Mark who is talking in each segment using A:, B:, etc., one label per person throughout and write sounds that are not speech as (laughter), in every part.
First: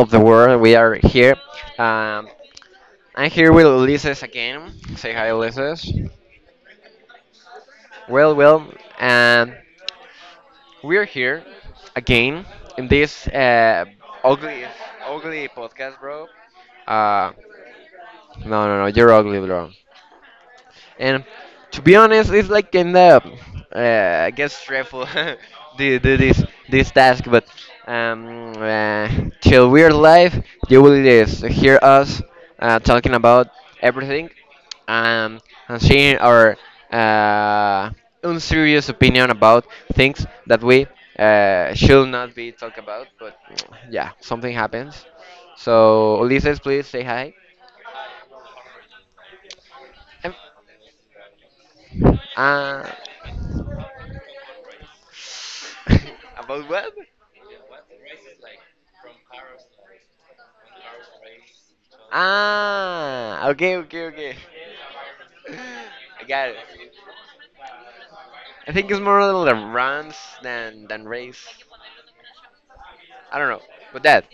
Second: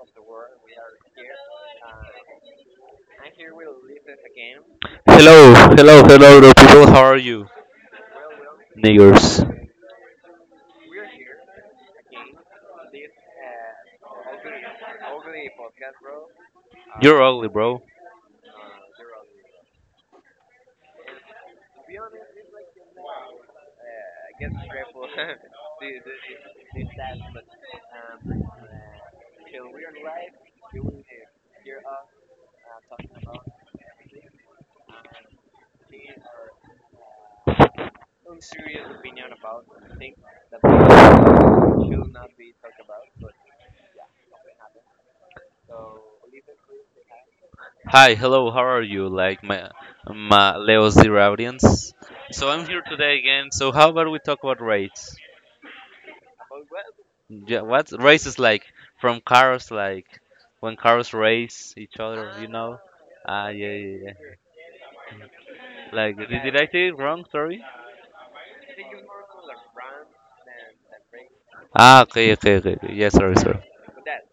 A: of the world. We are here. Um, I'm here with Ulises again. Say hi,
B: Hello, hello,
A: Ulises.
B: hello, bro. People, how are you,
A: Well,
B: niggers?
A: um, we are here again in this ugly, ugly podcast, bro.
B: You're
A: Uh,
B: ugly, bro.
A: no, no, no, you're ugly, bro. And to be honest, it's like kind of I guess stressful (laughs) do this task, but um, uh, till we're live, you will just hear us talking about everything, um, and sharing our uh, unserious opinion about things that we should not be talk about. But (tsk) yeah, something happens. So Ulises, please say hi.
B: Hi, hello, how are you? Like my
A: Um,
B: my Leo Zero audience. So I'm here
A: Uh,
B: today again. So how about we talk about race?
A: (laughs) About what?
B: Yeah, what race is like from cars, like when cars race each other. Now,
A: Ah,
B: ah, yeah,
A: okay,
B: yeah,
A: okay,
B: yeah.
A: okay.
B: Like,
A: (laughs) I got it.
B: did I say it wrong? Sorry.
A: I think it's more like runs than race.
B: Ah, okay, okay, okay, okay. Yeah, sorry,
A: I don't
B: sorry.
A: know, but that.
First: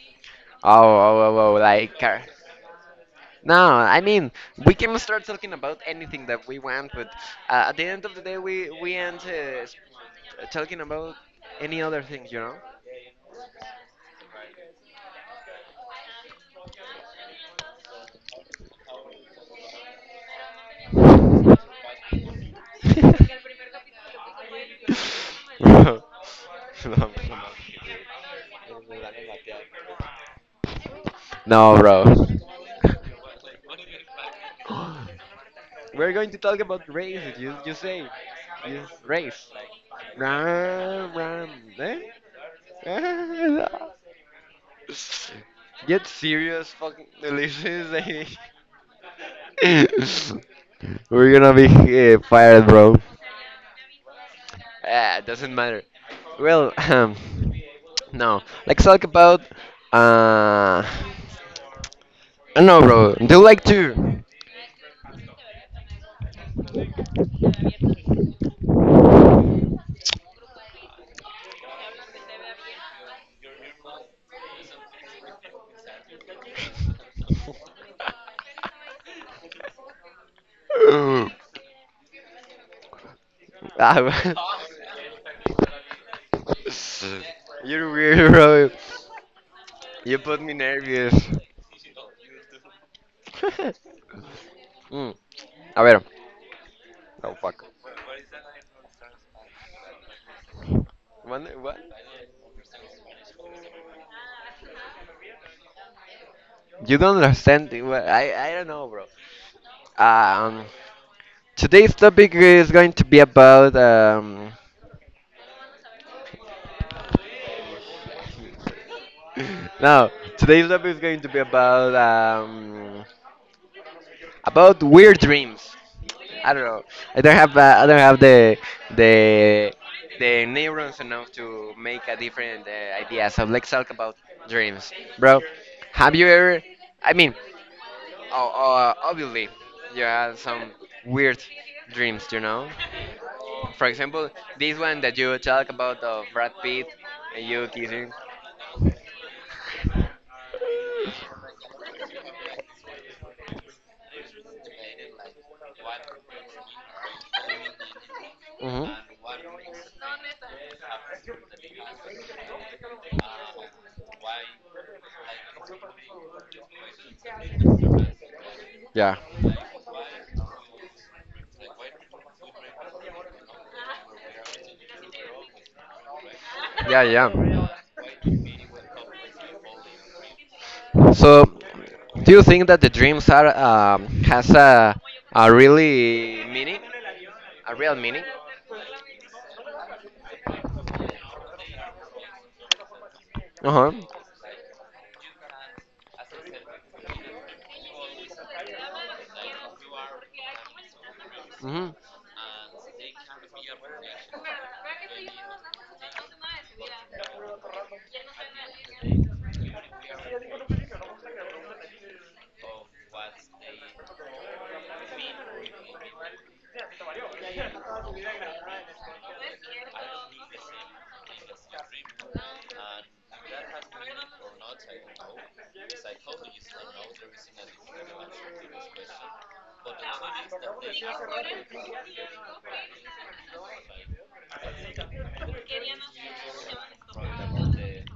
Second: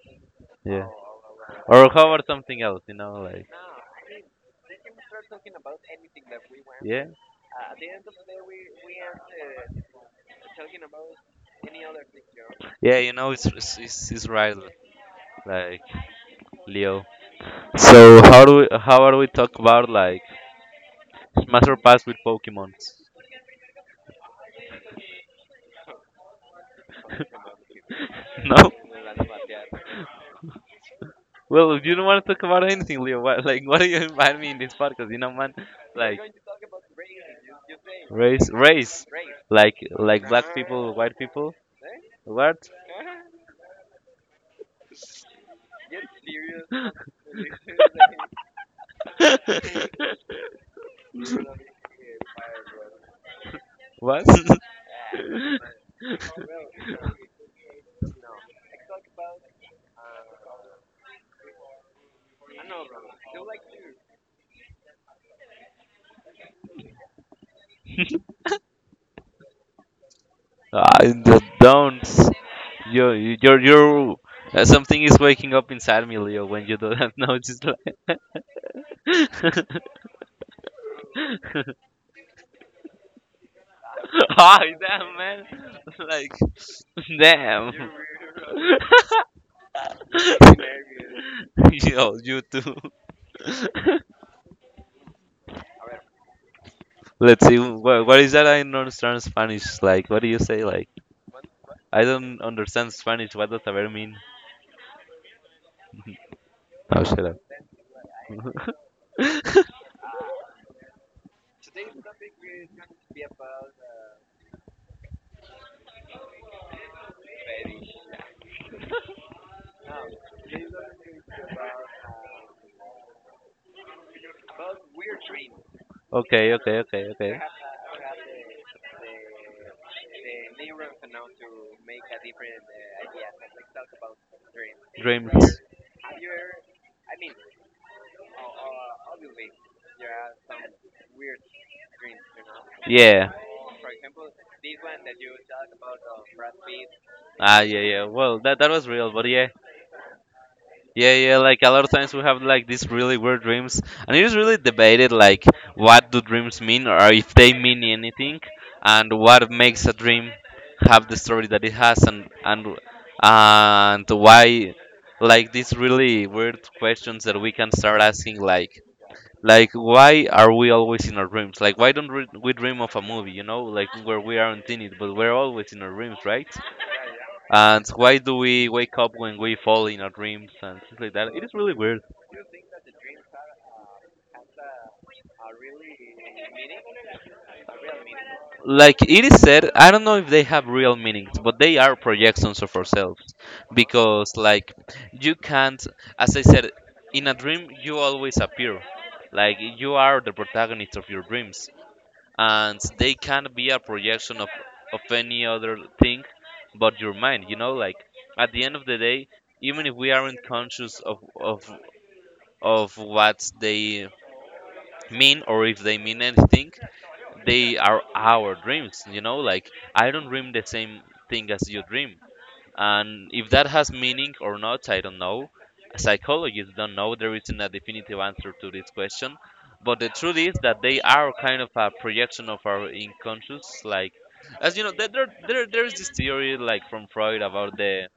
A: Oh,
B: Yeah.
A: oh, oh, oh
B: Or
A: like.
B: how about something else? You know, like
A: No, I mean we can start talking about anything that we want,
B: yeah,
A: but at the end of the day, we end talking about any other things.
B: yeah. You know, it's right. Like Leo. So how do we, how are we talk about like Master Pass with Pokemon? (laughs)
A: (laughs) (laughs)
B: No. Well,
A: No,
B: you
A: bro.
B: don't want to talk about anything, Leo. What, like what do you invite me in this podcast? You know, man.
A: We're going to talk about races. You say,
B: Race,
A: you
B: race.
A: race.
B: Like
A: Ram, ram.
B: who?
A: Eh? (laughs)
B: What?
A: Get serious, fucking delicious. Eh?
B: (laughs)
A: (laughs) We're gonna be fired, bro.
B: What? (laughs)
A: Ah, doesn't matter. Well, (clears throat) no. Let's talk about. Uh, I don't know, bro. Do you like to?
B: Don't. You you're Something is waking up inside me, Leo. When you do that, (laughs) no, it's just like. (laughs)
A: (laughs) Ah,
B: Ah, damn, man. (laughs) Like,
A: (laughs)
B: damn. (laughs)
A: You're weird, bro. You put me nervous.
B: (laughs) Yo, you too.
A: (laughs)
B: (laughs)
A: Mm, a ver,
B: Let's see. What is that? I don't understand Spanish. Like, what do you say? Like,
A: What?
B: I don't understand Spanish. What does saber mean?
A: You
B: Oh,
A: don't
B: shut up.
A: understand. What? I don't know,
B: (laughs)
A: bro. Um, today's topic is going to be about (laughs) no, today's topic is going to be about weird dreams. I
B: Okay,
A: don't
B: okay,
A: know.
B: okay,
A: I don't
B: okay.
A: have uh, I don't have the the neurons enough to make a different idea. So let's talk about dreams, bro.
B: Dreams.
A: Have you ever? I mean, oh, obviously, you had some weird dreams, you know?
B: Yeah.
A: For example, this one that you talk about of Brad Pitt and
B: Ah,
A: you
B: yeah, yeah.
A: kissing.
B: Well, that that was real, but yeah. Yeah, yeah, like a lot of times we have like these really weird dreams, and it is really debated like what do dreams mean or if they mean anything,
A: Hmm.
B: and what makes a dream have the story that it has, and and why, like these really weird questions that we can start asking like
A: Yeah,
B: like why are we always in our dreams? Like why don't we dream of a movie, you know, like where we aren't in it, but we're always in our dreams, right?
A: yeah, yeah.
B: And why do we wake up when we fall in our dreams and things,
A: So,
B: it's really weird.
A: do you think that the dreams are has a really meaning, a real meaning?
B: Like it is said, I don't know if they have real meanings, but they are projections of ourselves.
A: Uh huh.
B: Because, like, you can't, as I said, in a dream, you always appear. Like, you are the protagonist of your dreams.
A: Mhm.
B: And they can't be a projection of any other thing but your mind. You know, like, at the end of the day, even if we aren't conscious of what they mean or if they mean anything, they are our dreams, you know, like I don't dream the same thing as you dream, and if that has meaning or not, I don't know. Psychologists don't know, there isn't a definitive answer to this question, but the truth is that they are kind of a projection of our unconscious. Like, as you know, there's this theory like from Freud about the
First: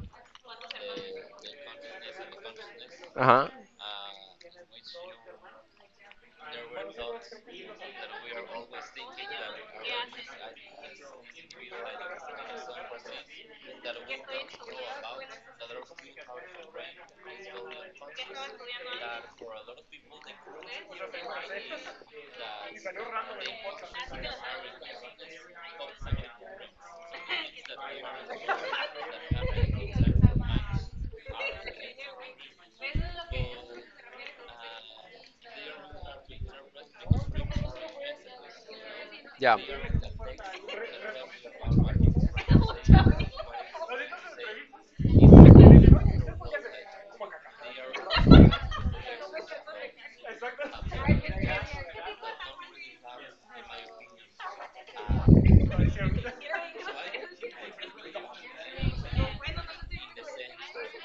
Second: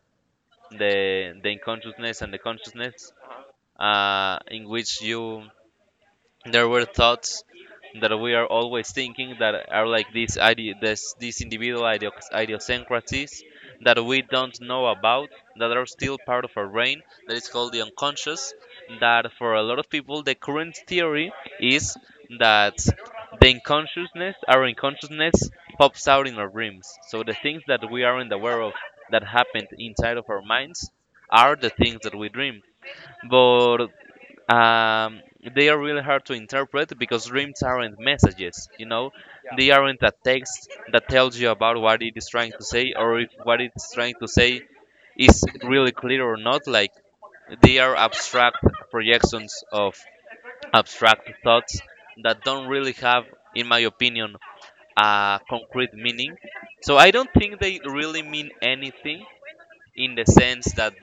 B: the the unconsciousness and the consciousness,
A: Uh huh.
B: in which you, there were thoughts that we are always thinking that are like this, these idiosyncrasies that we don't know about, that are still part of our brain, that is called the unconscious, that for a lot of people the current theory is that the unconsciousness, our unconsciousness, pops out in our dreams, so the things that we aren't aware of, that happened inside of our minds, are the things that we dream. But um, they are really hard to interpret because dreams aren't messages, you know,
A: Yeah.
B: they aren't a text that tells you about what it is trying to say, or if what it's trying to say is really clear or not. Like, they are abstract projections of abstract thoughts that don't really have, in my opinion, a concrete meaning. So I don't think they really mean anything, in the sense that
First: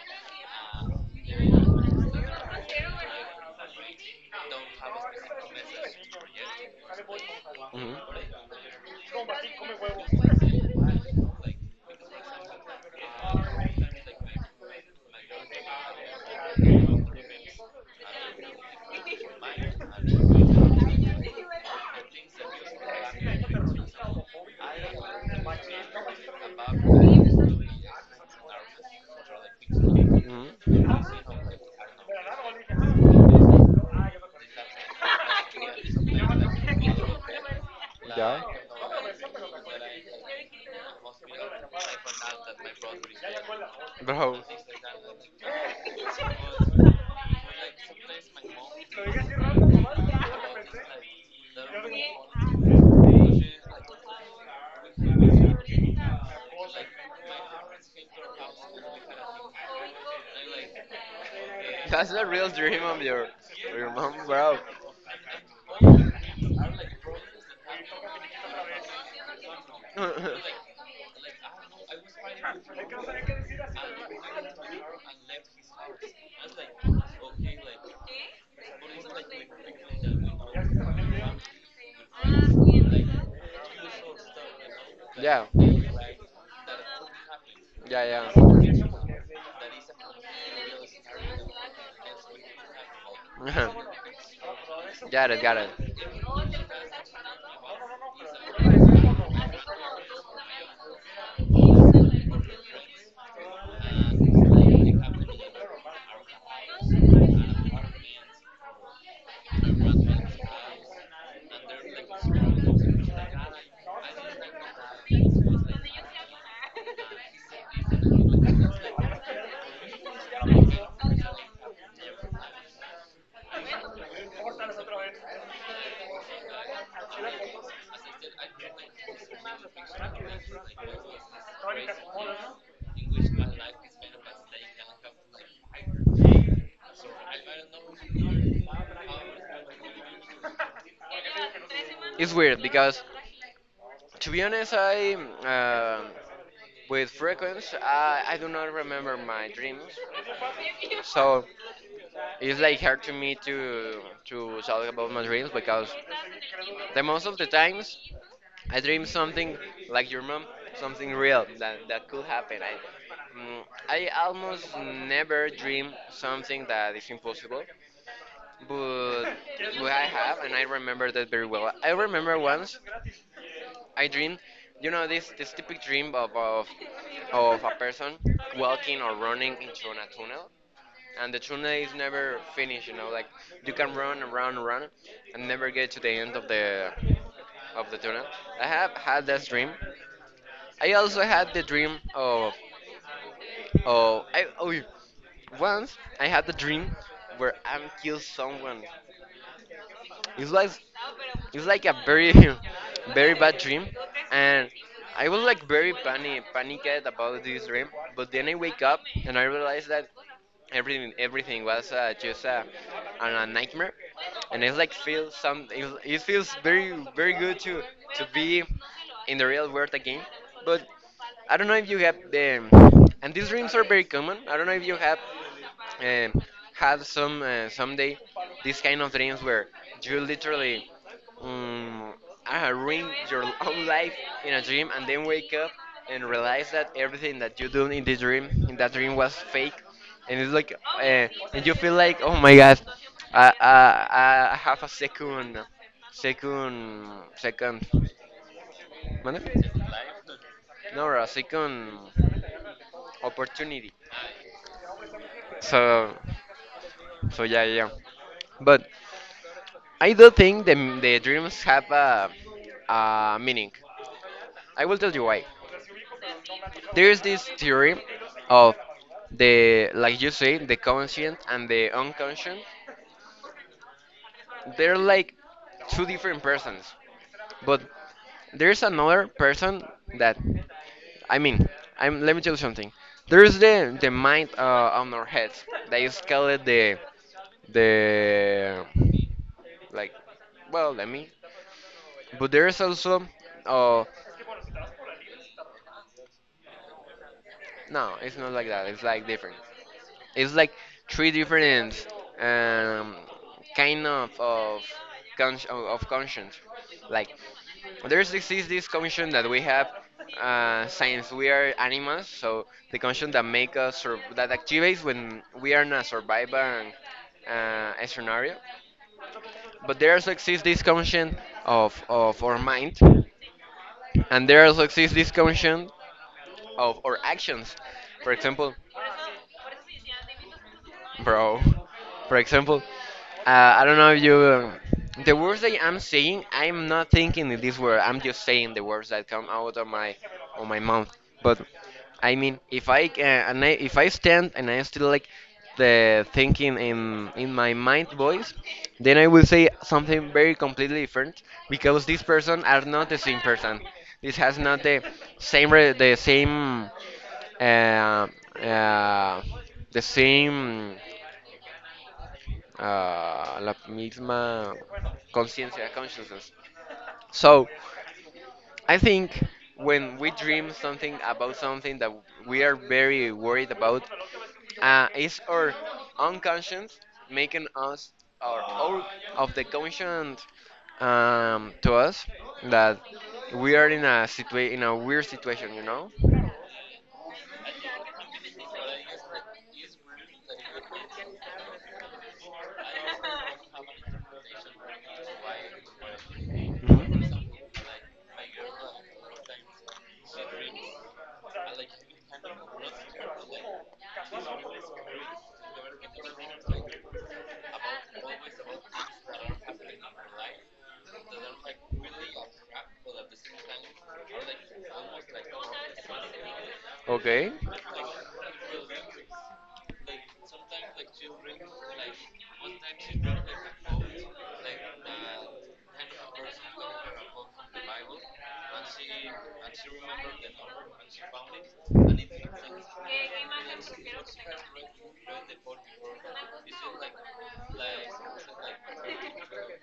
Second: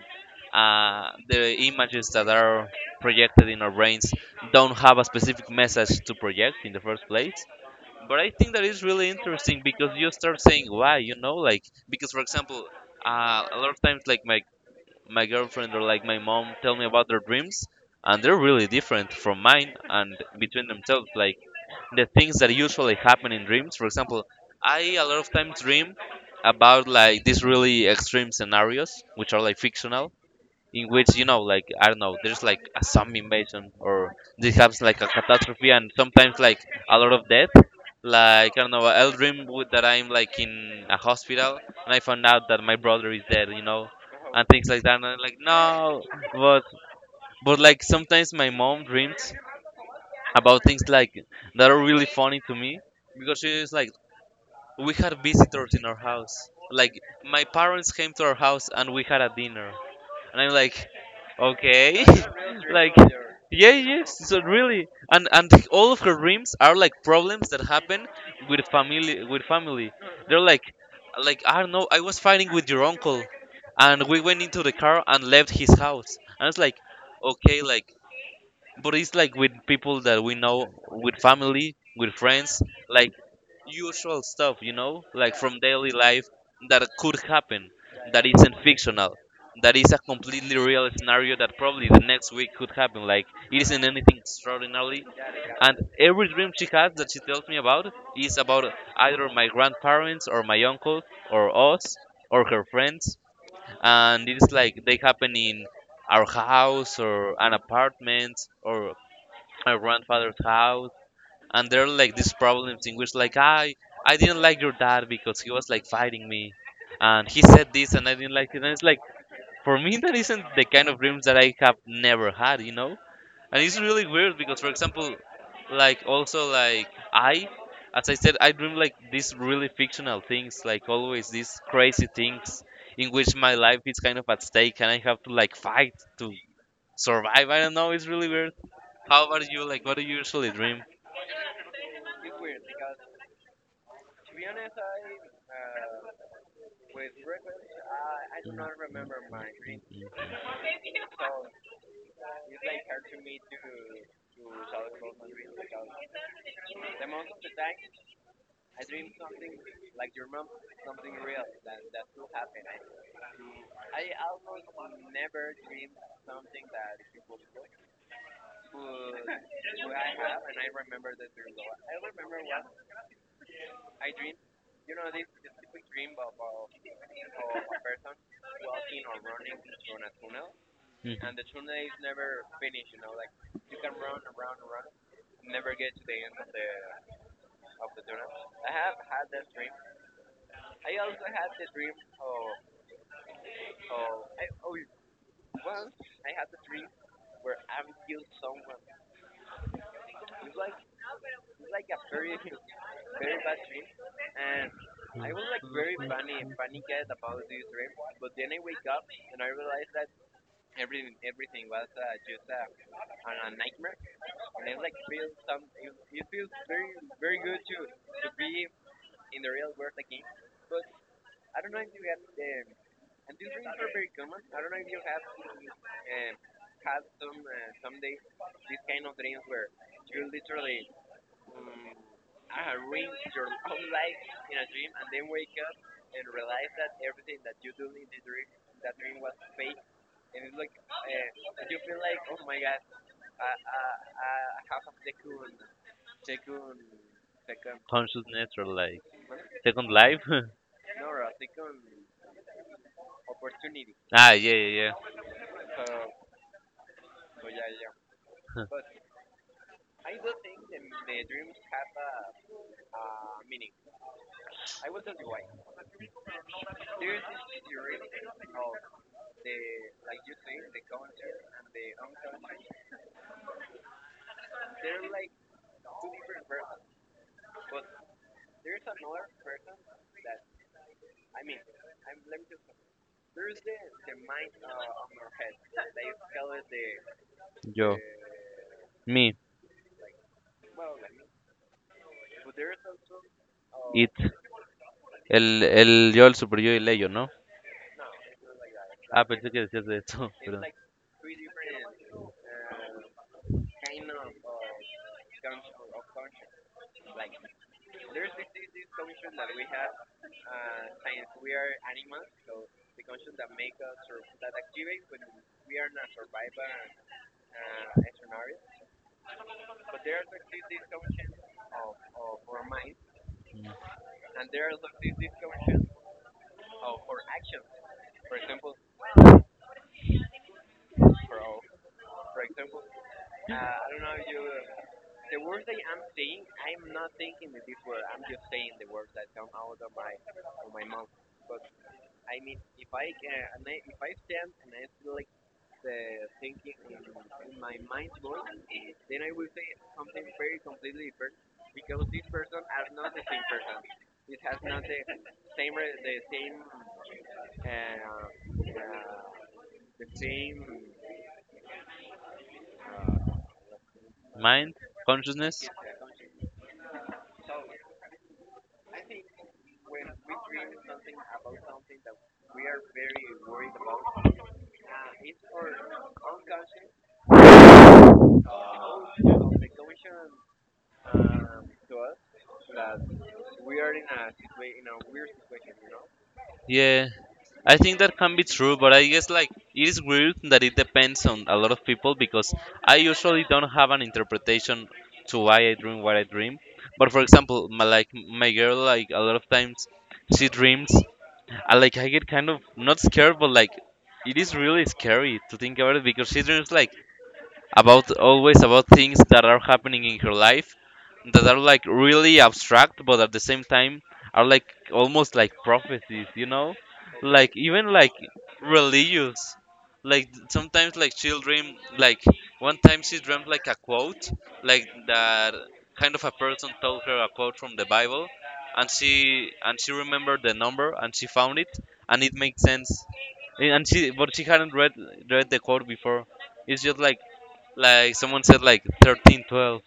B: the images that are projected in our brains don't have a specific message to project in the first place. But
A: Mhm.
B: I think that is really interesting because you start saying why, you know, like, because for example, a lot of times like my girlfriend or like my mom tell me about their dreams, and they're really different from mine and between themselves. Like the things that usually happen in dreams. For example, I a lot of times dream about like these really extreme scenarios, which are like fictional,
A: Ujú.
B: in which, you know, like I don't know, there's like a zombie invasion or this happens, like a catastrophe, and sometimes like a lot of death. Like I don't know, I'll dream with, that I'm like in a hospital and I found out that my brother is dead, you know,
A: Bro,
B: and things like that. And I'm like, no, but but like sometimes my mom dreams about things like that are really funny to me because she is like, we had visitors in our house. Like, my parents came to our house and we had a dinner. And I'm like, okay,
A: that's the real dream of your,
B: (laughs) yeah,
A: of your mom,
B: yes. So
A: bro.
B: really, and all of her dreams are like problems that happen with family. With family, they're
A: (laughs)
B: like I don't know. I was fighting with your uncle, and we went into the car and left his house. And it's like, okay, like, but it's like with people that we know, with family, with friends, like usual stuff, you know, like
A: Yeah,
B: from daily life that could happen, that
A: yeah,
B: isn't
A: yeah.
B: fictional, that is a completely real scenario that probably the next week could happen. Like, it isn't anything extraordinary,
A: (laughs) Got it, got
B: and every dream she has that she tells me about is about either my grandparents or my uncle or us or her friends, and it's like they happen in our house or an apartment or my grandfather's house, and there are like these problems in which like I didn't like your dad because he was like fighting me, and he said this and I didn't like it. And it's like, for me that isn't the kind of dreams that I have never had, you know. And it's really weird because for example, like also like, I, as I said, I dream like these really fictional things, like always these crazy things
A: it.
B: in which my life is kind of at stake and I have to like fight, survive. I don't know, it's really weird. How about you, like what do you usually dream?
A: It's weird because, to be honest, I with frequency I do not remember my dreams, so it's like hard to me to talk about my dreams because the most of the times I dream something like your mom, something real that could happen. Mm, I almost never dream something that is impossible but (laughs) but I have, and I remember that very well. I remember once I dreamed, this this typic dream of a person walking or running into a tunnel, and the tunnel is never finished. You know, like you can run and run and run, and never get to the end of the tunnel. I have had that dream. I also had the dream of I oh once I had the dream where I'm kill someone. It was it's like a very (laughs) very bad dream and I was like very panicked about this dream but then I wake up and I realized that everything was just a nightmare and it's like it feels very very good to be in the real world again. But I don't know if you have the and these dreams are very common. I don't know if you have um, had some someday these kind of dreams where you literally um, I ruin your own life in a dream and then wake up and realize that everything that you do in this dream in that dream was fake, and it's like and you feel like oh my god I have a second second.
B: Consciousness, natural life.
A: Mande?
B: Second Life. (laughs)
A: No, a second opportunity.
B: Ah, yeah, yeah, yeah.
A: So so yeah, yeah, yeah.
B: (laughs)
A: But I do think the, dreams have a meaning. I will tell you why. There's this theory of like you say, the conscient and the unconscient. They're like two different persons, but there's another person that, I mean, let me tell you something. There's the mind on our heads that is called the
B: Yo,
A: the
B: me,
A: like, well, let me. But there's also, uh,
B: it, el, el yo, el superyo y el ello, ¿no?
A: no, it's not like that. It's
B: Ah,
A: like
B: pensé
A: different.
B: que decías de eso.
A: It's like three different um, kind of conscience. Like there's this, is this conscience that we have since we are animals. So the conscience that make us sur- that activates when we are in a survival scenario. But there also exists this conscience of our mind,
B: (laughs)
A: and there also exists this conscience of our actions. For example, bro. For example, uh, I don't know if you. The words that I'm saying, I'm not thinking in this word. I'm just saying the words that come out of my mouth. But I mean, if I stand and I still like the thinking in my mind voice, then I will say something very completely different because this person are not the same person. This has not the same the same uh, uh, the same la
B: Mind,
A: misma
B: consciousness.
A: conciencia consciousness. So. I think when we dream something about something that we are very worried about, is our unconscious making us or our of the conscious to us that we are in a weird situation, you know?
B: Yeah, I think that can be true, but I guess like it is weird that it depends on a lot of people because I usually don't have an interpretation to why I dream what I dream. But for
A: Mhm.
B: example, my, like my girl, like a lot of times she dreams, I like I get kind of not scared, but like it is really scary to think about it because it's just like about always about things that are happening in her life that are like really abstract but at the same time are like almost like prophecies, you know, like
A: Okay.
B: even like religious, like sometimes like she'll dream like one time she dreamt like a quote, like that kind of a person told her a quote from the Bible, and she remembered the number and she found it and it makes sense, and she, but she hadn't read the quote before. It's just like someone said like 13:12,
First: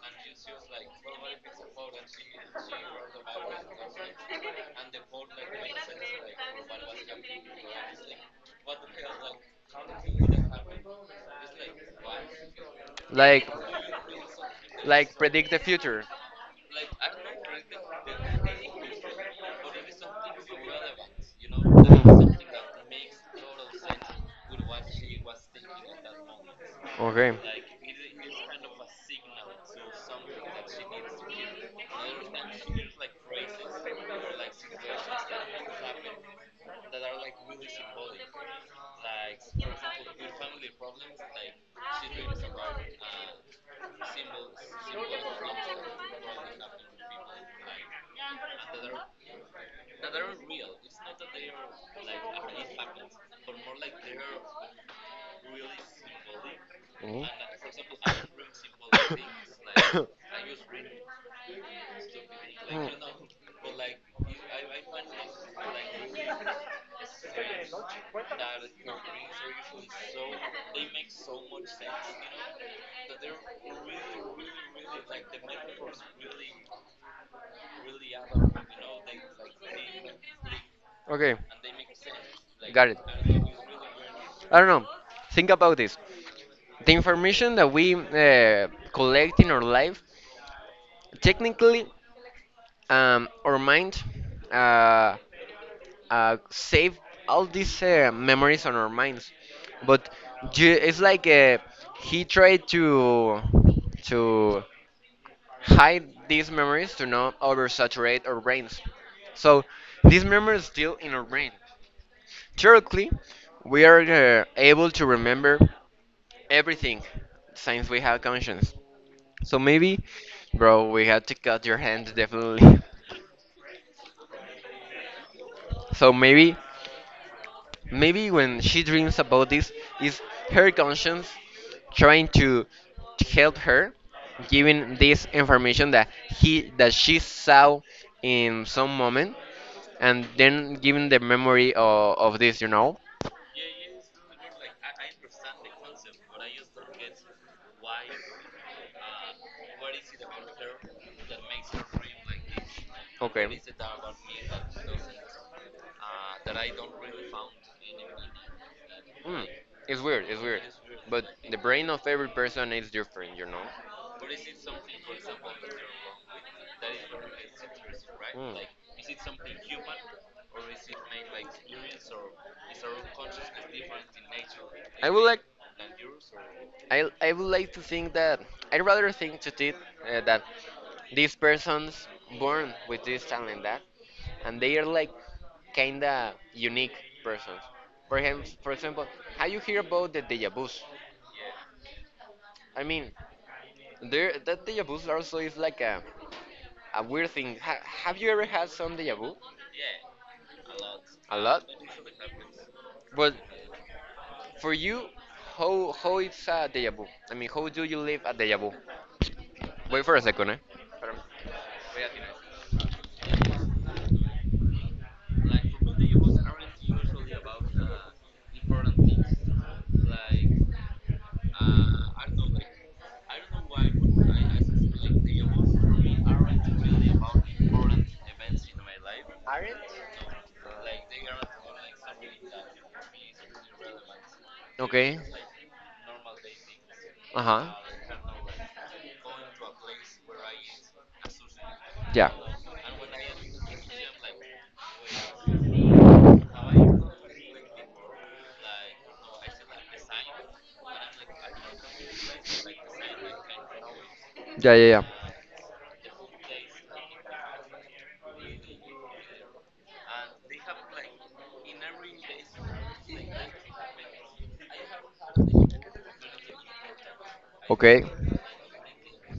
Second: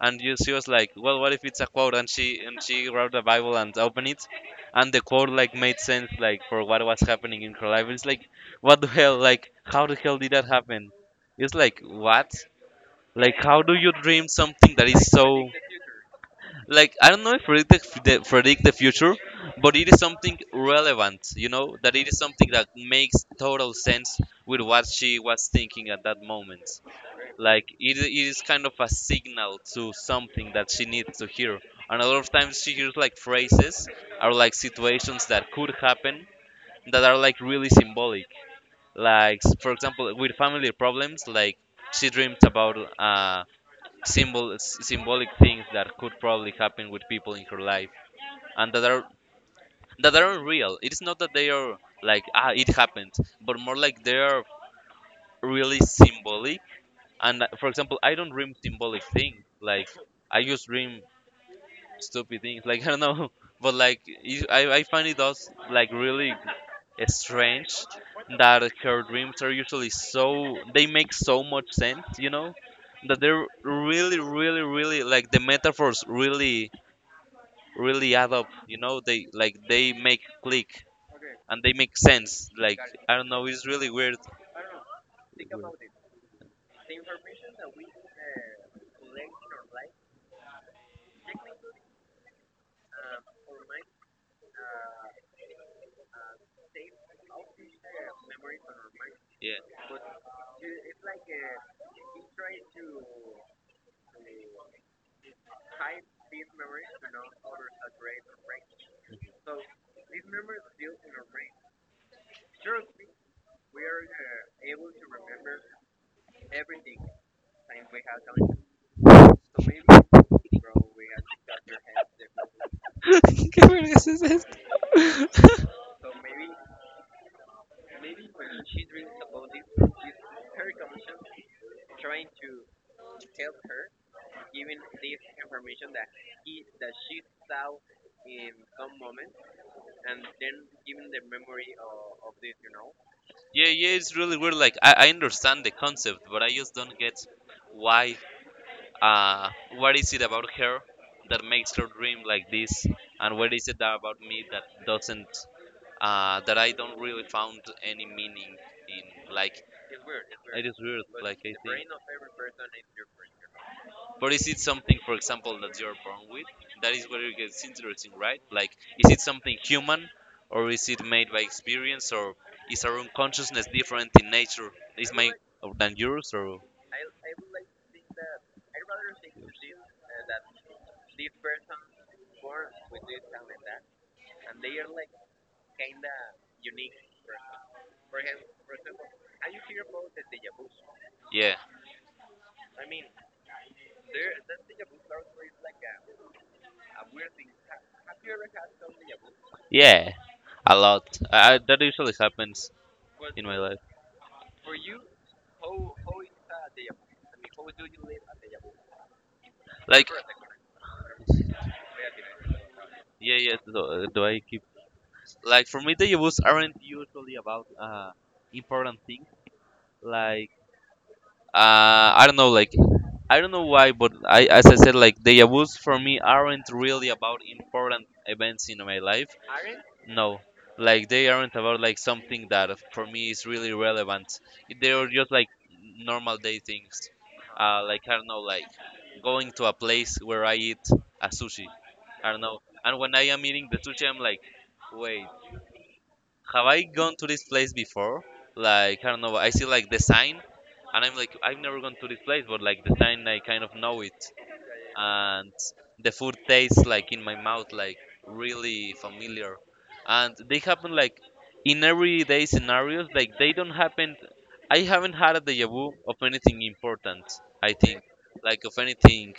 B: and you, she was like, well what if it's a quote, and she grabbed the Bible and opened it, and the quote like made sense, like for what was happening in her life. It's like, what the hell, like how the hell did that happen? It's like, what? Like
A: Like,
B: how do you dream something that is
A: like,
B: so,
A: predict the future.
B: like I don't know if predict the, predict the future, but it is something relevant, you know, that it is something that makes total sense with what she was thinking at that moment.
A: Okay.
B: Like it is kind of a signal to something that she needs to hear, and a lot of times she hears like phrases or like situations that could happen that are like really symbolic. Like for example with family problems, like she dreams about symbolic things that could probably happen with people in her life, and that are, that aren't real. It is not that they are like, ah, it happened, but more like they are really symbolic.
A: Mhm.
B: And for example, I don't dream symbolic things. Like, I just
A: (coughs)
B: dream stupid things. Like, (laughs)
A: Mm.
B: I don't know, but like it- I find it does like really strange that her dreams are usually so, they make so much sense. You know, that they're really, really, really like the metaphors really, really add up. You know, they like they make click,
A: Okay,
B: and they make sense. Like,
A: got it.
B: I don't know, it's really weird.
A: I don't know. Think about this. The information that we collect in our life, technically, our mind uh, save all these memories on our minds.
B: Yeah.
A: But it's like he tried to hide these memories to not oversaturate our brains. So these memories are still in our brain. Theoretically, we are able to remember everything since we have conscience. So maybe, bro, we had to cut your hand definitely. (laughs)
B: (laughs) ¿Qué vergas es esto? (laughs)
A: So maybe, when she dreams about this, is her conscience trying to help her, giving this information that she saw in some moment, and then giving the memory of this, you know?
B: Yeah, yeah, it's really weird. Like I understand the concept, but I just don't get why. Uh, what is it about her that makes her dream like this, and
A: Okay.
B: what is it that about me that doesn't? That I don't really found any meaning in.
A: Mm,
B: Like
A: it's weird, it's weird.
B: it's weird.
A: But the brain of every person is different, you know?
B: But is it
A: Mm.
B: something, for example, that you're born with? That is where it gets interesting, right? Like, is it something human, or is it made by experience, or is our own consciousness different in nature
A: I
B: is-
A: would like
B: than yours, or?
A: I would like to think that I'd rather think to think that these persons born with this talent that and they are like kinda unique persons. For him, for example, how you hear about the deja vu's?
B: Yeah.
A: I mean, there that deja vu also is like a weird thing. Have you ever had some deja vu?
B: Yeah, a lot.
A: A lot.
B: That usually happens
A: But
B: in my life.
A: for you, how it's a deja vu? I mean, how do you live a deja vu? Wait
B: Like,
A: for a second, eh?
B: yeah, yeah. Do I keep like for me the events aren't usually about important things. Like, I don't know. Like, I don't know why, but I, as I said, like the events for me aren't really about important events in my life. No, like they aren't about like something that for me is really relevant. They are
A: Okay.
B: just like normal day things.
A: Uh huh.
B: Like I don't know, like going to a place where I eat a sushi.
A: Yeah.
B: I don't know. And when I am eating the sushi, I'm like, wait, have I gone to this place before? Like I don't know. I see like the sign, and I'm like, I've never gone to this place, but like the sign, I kind of know it,
A: Yeah, yeah, yeah.
B: and the food tastes like in my mouth like really familiar, and they happen like in everyday scenarios. Like they don't happen. I haven't had a deja vu of anything important, I think,
A: Okay.
B: like of anything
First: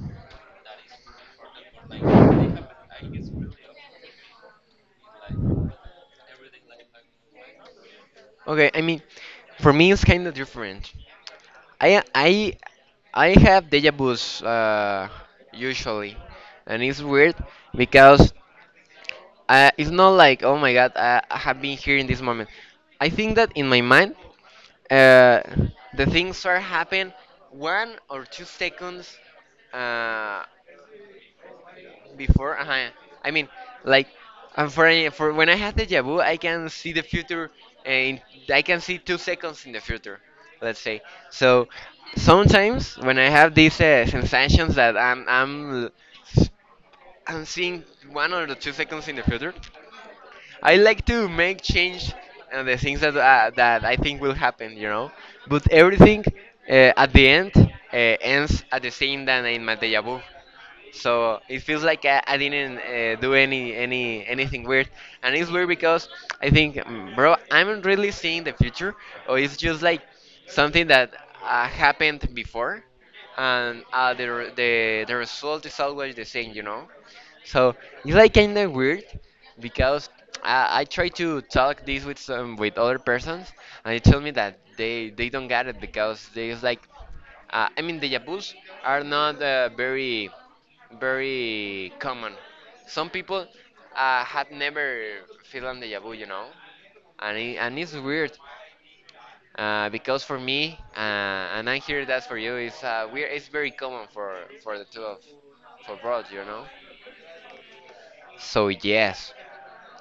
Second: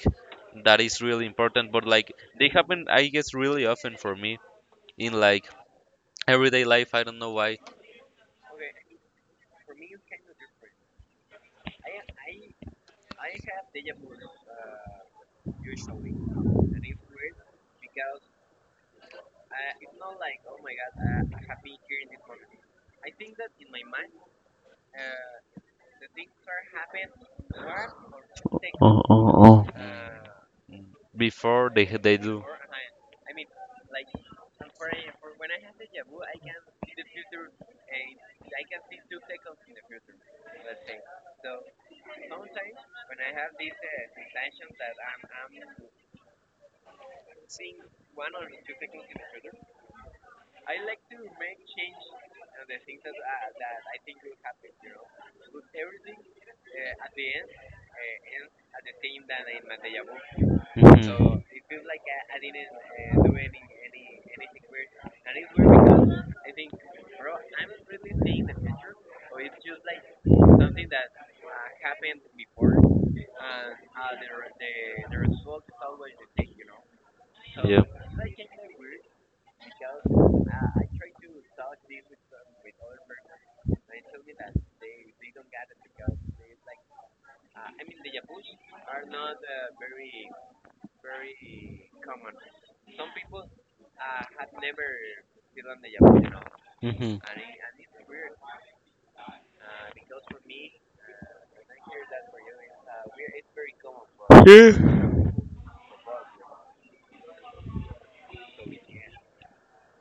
B: that is really important, but like they happen, I guess, really often for me in like everyday life. I don't know why.
A: Okay, I mean, for me it's kind of different. I I I have deja vu's usually, and it's weird because it's not like oh my god I have been here in this moment. I think that in my mind, uh, the things are happening one or two
B: Oh,
A: seconds.
B: oh, oh.
A: Uh,
B: Before they do.
A: Before. I mean, like, and for when I had the vu, I can see the future, and I can see 2 seconds in the future, let's say. So sometimes when I have these sensations that I'm seeing one or the 2 seconds in the future, I like to make change and the things that that I think will happen. But everything at the end ends at the same than in my déjà vu, so it feels like I didn't do anything weird, and it's weird because I think, bro, I'm not really seeing the future, or it's just like something that happened before, and the result is always the same. So it's like kind of weird because I try to talk this with some with other persons, and they tell me that they don't get it because they it's like I mean, the Yabus are not very very common. Some people had never feeling deja vu, you know,
B: Mhm.
A: and it, and it's weird because for me, and I hear that for you, it's weird. It's very common for the
B: Yeah.
A: two of for both. So yes,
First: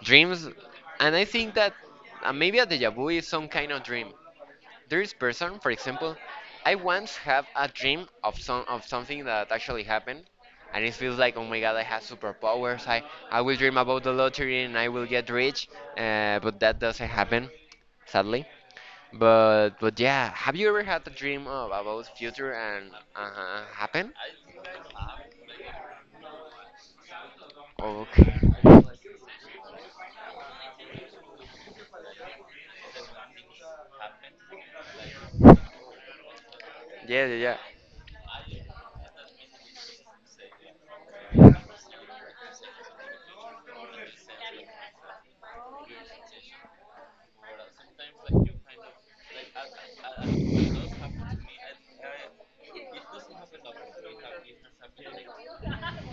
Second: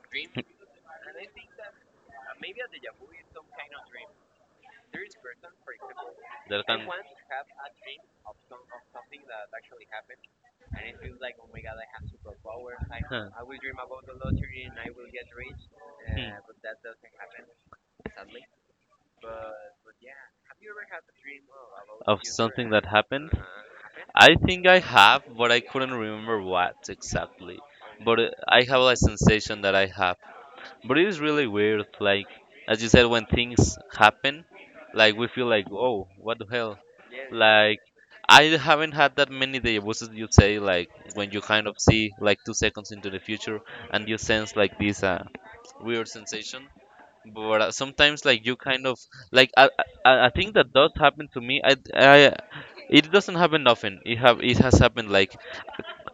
A: dreams, and I think that maybe a deja vu is some kind of dream. There is person, for example,
B: That
A: I once have a dream of something that actually happened, and it feels like, oh my god, I have superpowers. I will dream about the lottery and I will get rich, but that doesn't happen, sadly. But yeah, have you ever had a dream of about future
B: that
A: and
B: happen.
A: happen?
B: I think I have, but I couldn't remember what exactly. But
A: Okay.
B: I have
A: (laughs)
B: a sensation that I have. But it is really weird, like as you said, when things happen, like we feel like, oh, what the hell?
A: Yeah,
B: Like I haven't had that many deja vu's as you say, like when you kind of see like 2 seconds into the future and you sense like this weird sensation. But sometimes like you kind of like I think that does happen to me. I it doesn't happen often. It has happened like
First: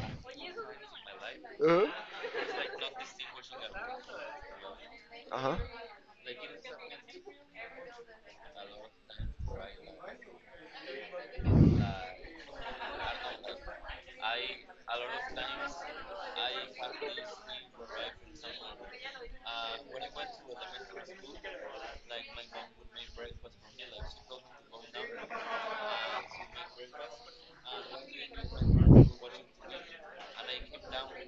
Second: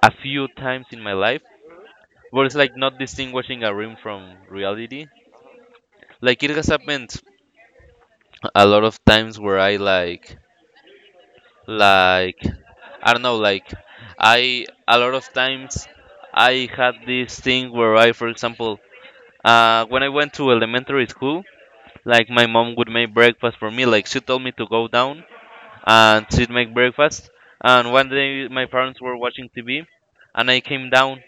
B: a few times in my life
A: yeah.
B: where it's like not distinguishing a dream from reality.
A: Uh huh.
B: Like it has happened a lot of times where I like I don't know like I a lot of times I had this thing where I, for example, when I went to elementary school, like my mom would make breakfast for me. Like she told me to go down and she'd make breakfast, and one day my parents were watching TV and I came down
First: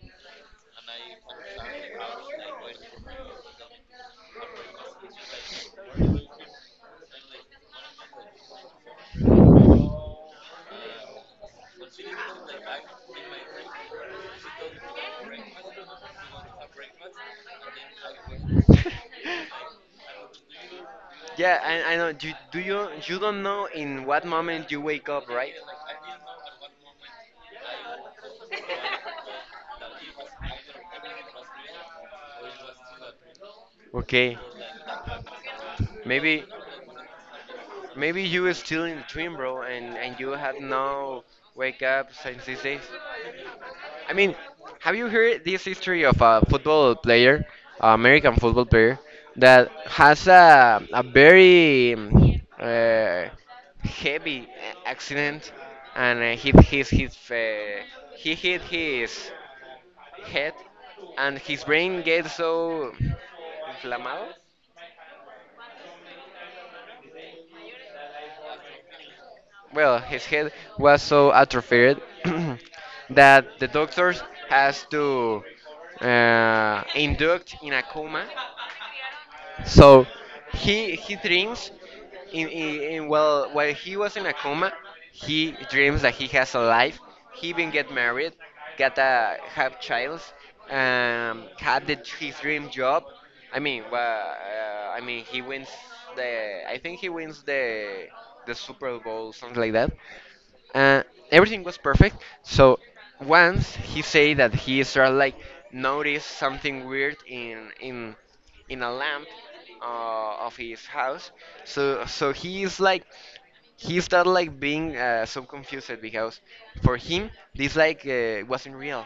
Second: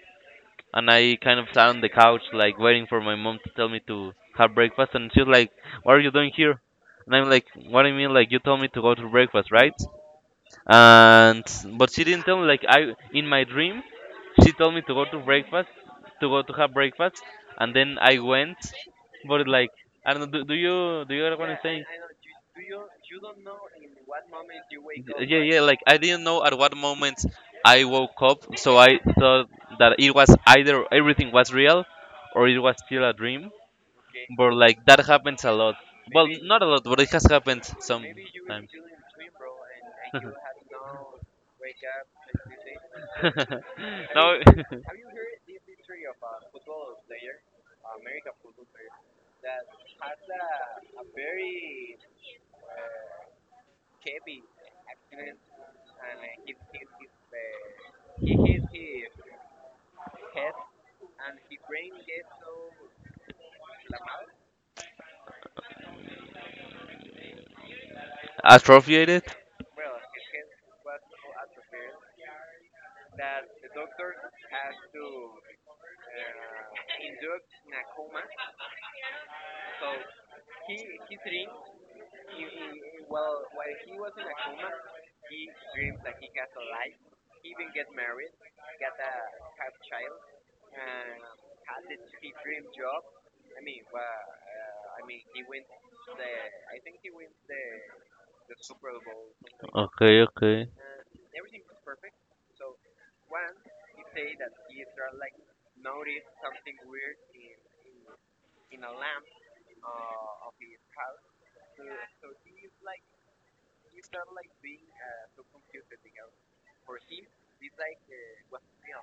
B: and I kind of sat on the couch, like waiting for my mom to tell me to have breakfast. And she's like, "What are you doing here?" And I'm like, "What do you mean? Like you told me to go to breakfast, right?" And but she didn't tell me. Like I, in my dream, she told me to go to breakfast, to go to have breakfast, and
A: Uh-huh.
B: then I went. But
A: (laughs)
B: like I don't know, do you?
A: Yeah, I know. You, do you don't know in what moment you wake up, right?
B: Yeah, like I didn't know at what moment I woke up, so I thought that it was either everything was real or it was still a dream.
A: Okay,
B: But like that happens a lot. Well, maybe
A: maybe
B: not a lot, but it has happened some.
A: maybe you were still in the dream, bro, and you had no wake up since these days. I mean, have
B: (laughs)
A: you heard this history of a football player, American football player, that has a very heavy accident and hit his he hit his head and his brain gets so inflamado?
B: Atrophiated?
A: Well, his head was so atrophied (clears throat) that the doctors has to induct in a coma. So he dreams in well while he was in a coma, he dreams that he has a life. He even get married, get a have child, had the, his dream job. I mean, I mean he wins the. I think he wins the Super Bowl, something like that.
B: Okay, okay.
A: uh, Everything was perfect. So once he said that he started like noticed something weird in a lamp of his house. So so he is like he started like being so confused because for him this like wasn't real.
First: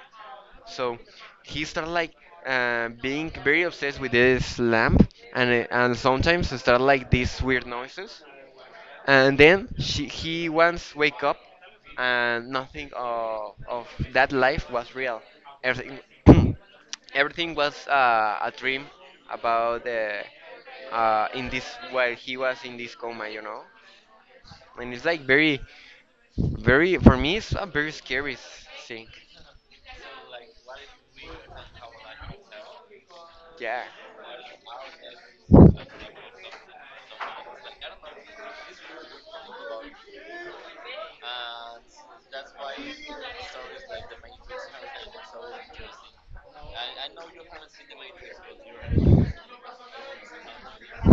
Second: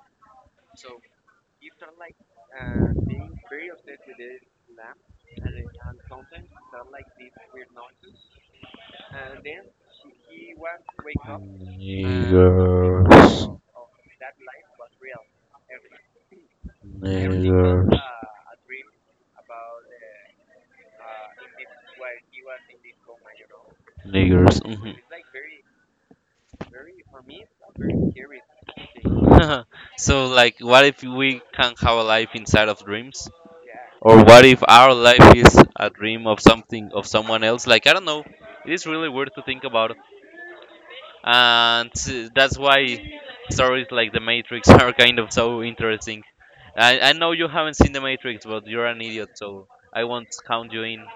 A: So he started like being very obsessed with this lamp and sometimes start like these weird noises. And then she, he once wake up, and nothing
B: Nigger,
A: of, of that life was real. Everything, (clears throat)
B: ni-
A: everything was a dream about the in this while he was in this coma, you know.
B: niggers.
A: And it's like very, very for me it's a very scary thing.
B: Mm. (laughs) So like, what if we can't have a life inside of dreams?
A: Yeah.
B: Or what if our life is a dream of something, of someone else? Like, I don't know. It is really weird to think about. And that's why stories like The Matrix (laughs) are kind of so interesting. I know you haven't seen The Matrix, but you're an idiot, so I won't count you in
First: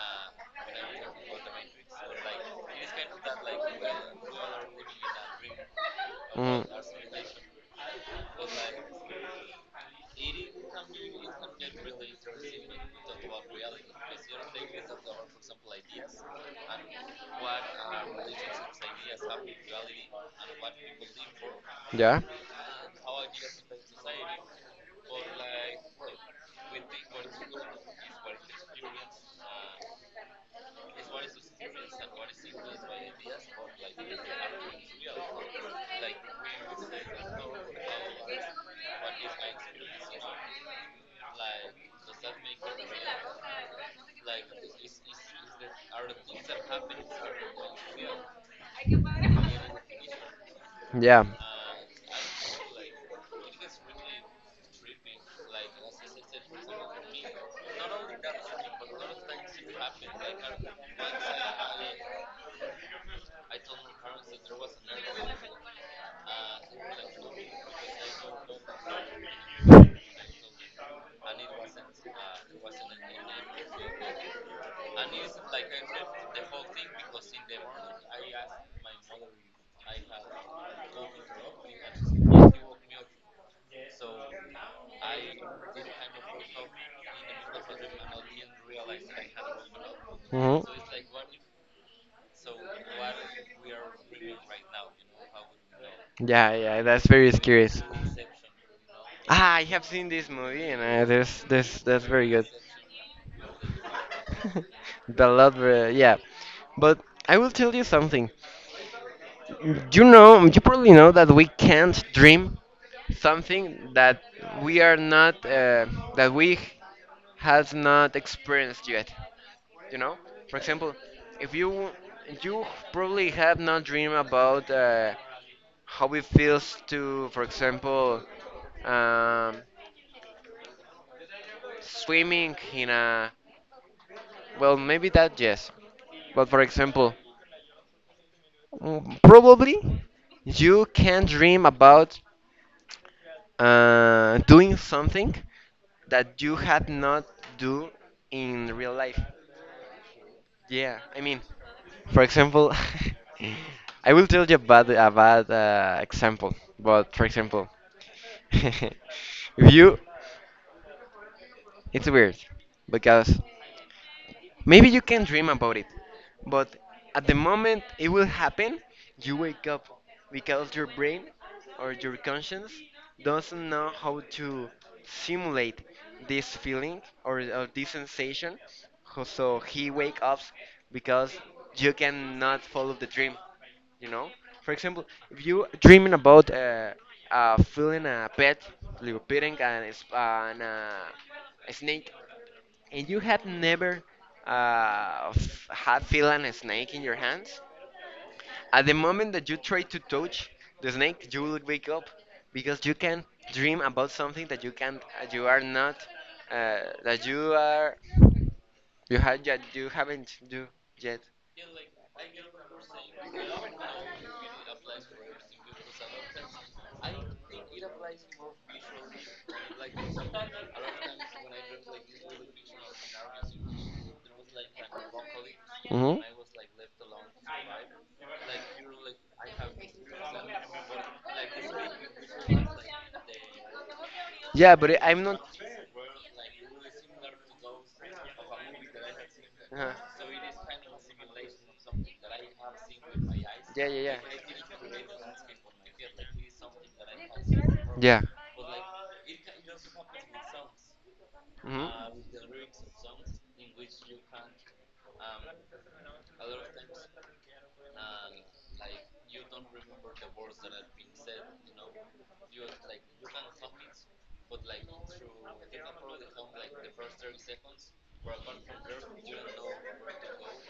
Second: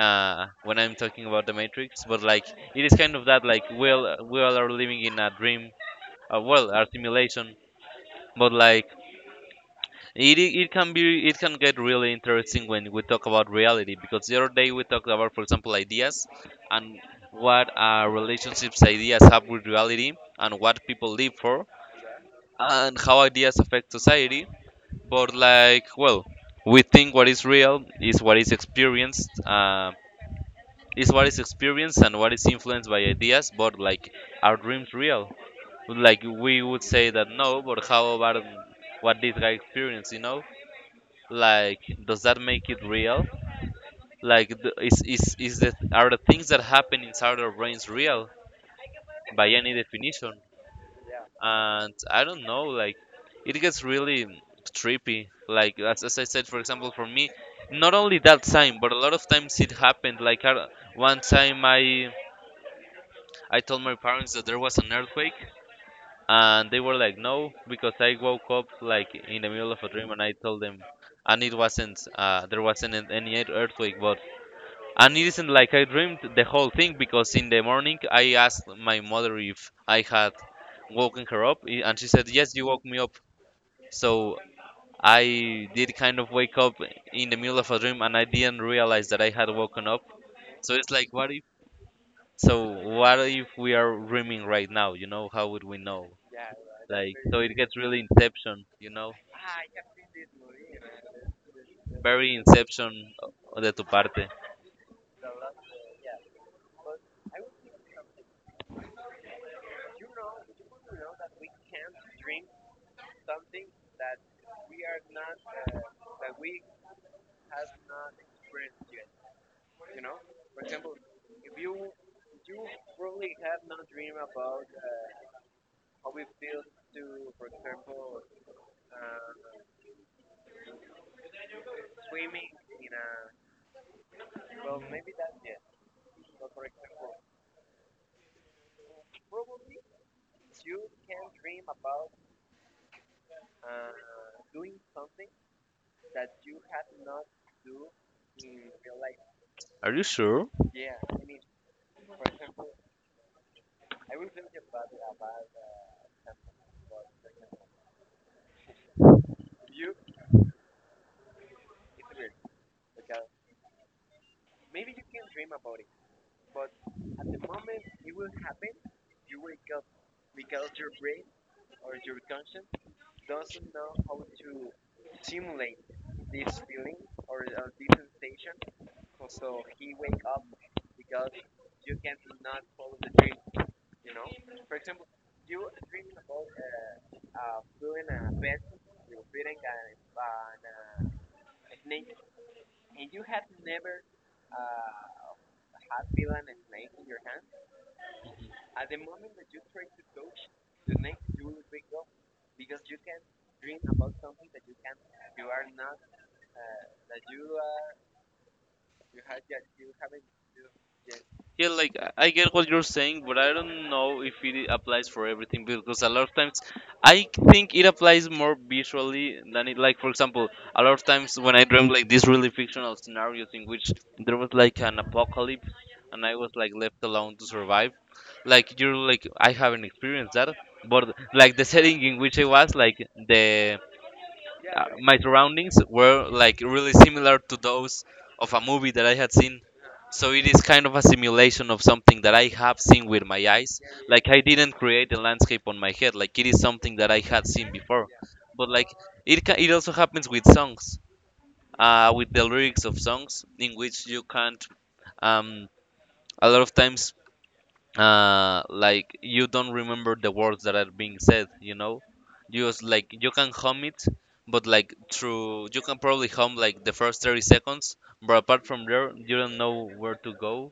B: when I'm talking about The Matrix. But like, it is kind of that like we all are living in a dream,
A: Mm.
B: well, a simulation. But like, it can be, it can get really interesting when we talk about reality, because the other day we talked about, for example, ideas and what relationships ideas have with reality and what people live for
A: Yeah,
B: and how ideas affect society. But like, well, we think what is real is what is experienced, and what is influenced by ideas. But like, are dreams real? Like we would say that no, but how about what this guy experienced? You know like, does that make it real? Like, is that? Are the things that happen inside our brains real by any definition?
A: yeah.
B: And I don't know. Like, it gets really trippy. Like, as I said, for example, for me, not only that time, but a lot of times it happened. Like, I, one time I told my parents that there was an earthquake, and they were like, no, because I woke up like in the middle of a dream, and I told them and it wasn't there wasn't any earthquake. But and it isn't like I dreamed the whole thing, because in the morning I asked my mother if I had woken her up, and she said, yes, you woke me up. So I did kind of wake up in the middle of a dream and I didn't realize that I had woken up.
A: Hmm.
B: So it's like, what if? So what if we are dreaming right now? You know, how would we know?
A: Yeah, yeah, that's very
B: So it
A: scary.
B: gets really inception, you know,
A: Ah, I have seen this movie, and this this that's very
B: very
A: good.
B: inception de tu parte.
A: (laughs) Yeah. But I will tell you something. You know, you probably know that we can't dream something that we are not that we has not experienced yet. You know, for example, if you probably have not dreamed about how it feels to, for example, um, swimming in a. Well, maybe that yes. But for example, probably you can dream about doing something that you had not do in real life.
B: Are you sure?
A: Yeah, I mean, for example, (laughs) I will tell you about a bad example. But for example, (laughs) if you, it's weird because maybe you can dream about it, but at the moment it will happen, you wake up because your brain or your conscience doesn't know how to simulate this feeling or this sensation. So he wake up because you cannot follow the dream, you know? For example, if you dreaming about feeling a pet, like a pet and, a, and a snake, and you have never had feeling a snake in your hands? At the moment that you try to touch the snake, you will wake up because you can dream about something that you can't, you are not, uh, that you are, you had yet, you haven't do yet.
B: Yeah, like I get what you're saying, but I don't know if it applies for everything, because a lot of times I think it applies more visually than it, like for example, a lot of times when I dream like these really fictional scenarios in which there was like an apocalypse
A: Hmm.
B: and I was like left alone to survive. Like you're like I haven't experienced that, but like the setting in which I was, like the
A: Yeah, but
B: my
A: I'm not.
B: surroundings were like really similar to those of a movie that I had seen.
A: Uh,
B: So it is kind of a simulation of something that I have seen with my eyes.
A: yeah, yeah, yeah,
B: Like I didn't create a landscape on my head. Like it is something that I had seen before.
A: yeah.
B: But like it also happens with songs,
A: Hmm.
B: with the lyrics of songs in which you can't um a lot of times like you don't remember the words that are being said, you know. You just like you can hum it, but like through you can probably hum like the first 30 seconds, but apart from there you don't know where to go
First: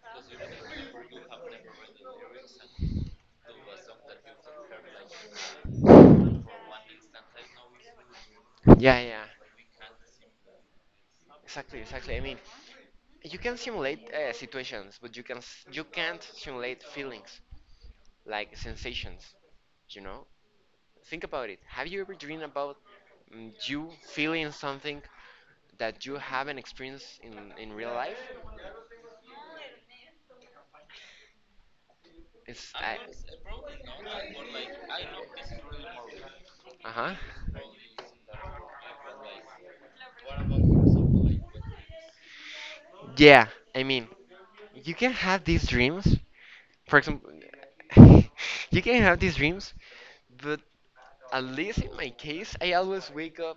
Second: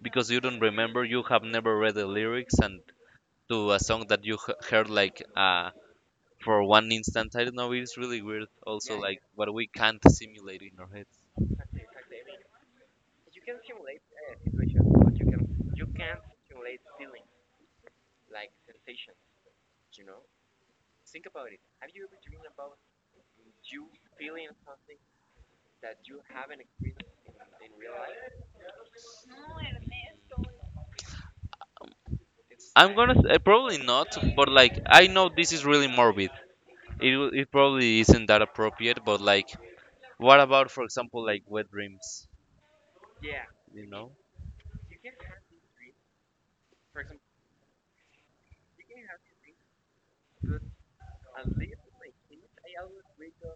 B: because you don't remember, you have never read the lyrics, and to a song that you heard like for one instant, I don't know, it's really weird also
A: Yeah,
B: like
A: yeah.
B: what we can't simulate in our heads.
A: Exactly, exactly. I mean, you can simulate situations, but you can you can't simulate feelings like sensations. You know, think about it. Have you ever dreamed about you feeling something that you haven't experienced in real life? It's I,
B: Probably not, but like I know this is really morbid.
A: uh
B: It
A: huh.
B: it probably isn't that appropriate, but like, what about, for example, like wet dreams?
A: Yeah, I
B: You
A: mean,
B: know?
A: you can have these dreams. For example, (laughs) you can have these dreams, but at least in my case, I always wake up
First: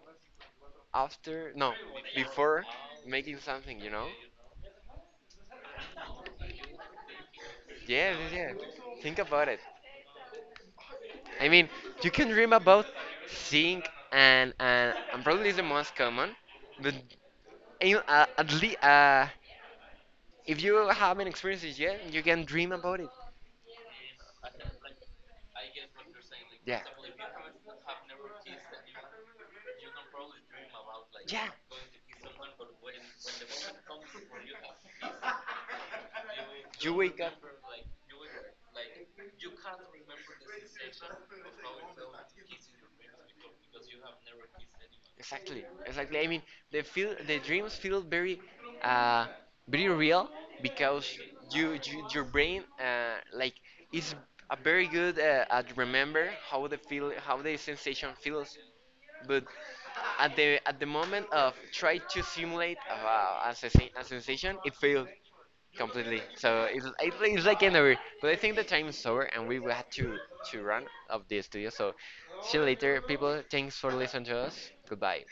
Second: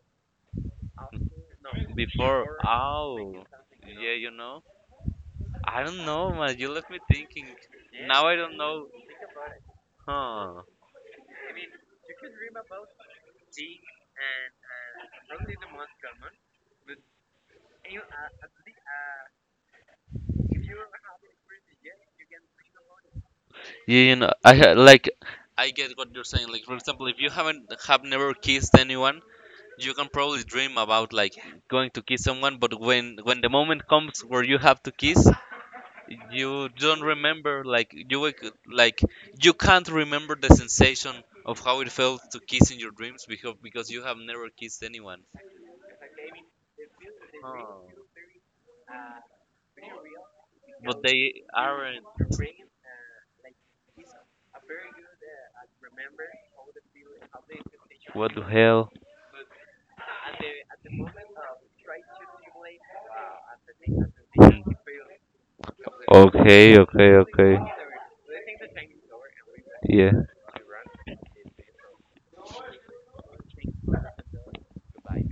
A: after, no, before making something, you know?
B: Yeah, you know? I don't know, man. You left me thinking.
A: Yes,
B: Now
A: yes,
B: I don't know.
A: yes. Think about it.
B: Huh?
A: I mean, you can dream about seeing, and probably is the most common, but at least if you haven't experienced it yet, you can dream about it.
B: Yeah, you know, I ha- like. I get what you're saying. Like, for
A: Yeah.
B: example, if you haven't have never kissed anyone, you can probably dream about like
A: Yeah.
B: going to kiss someone, but when the moment comes where you have to kiss, you
A: You
B: don't
A: wake up.
B: remember like you can't remember the sensation of how it felt to kiss in your dreams, because you have never kissed anyone,
A: Exactly, exactly. I mean, the feel, the dreams feel very, uh, very real
B: but
A: because
B: they
A: you,
B: aren't.
A: you your brain, like is a very good at remember how the feel, how the sensation
B: What the
A: feels.
B: hell.
A: But at the moment of try to simulate a, a sensation, it failed completely. So it,
B: Okay,
A: it's
B: okay,
A: like, it's
B: okay.
A: like an, but I think the time is over and we will have
B: Yeah.
A: to run of the studio. So see you later, people. Thanks for listening to us. Goodbye.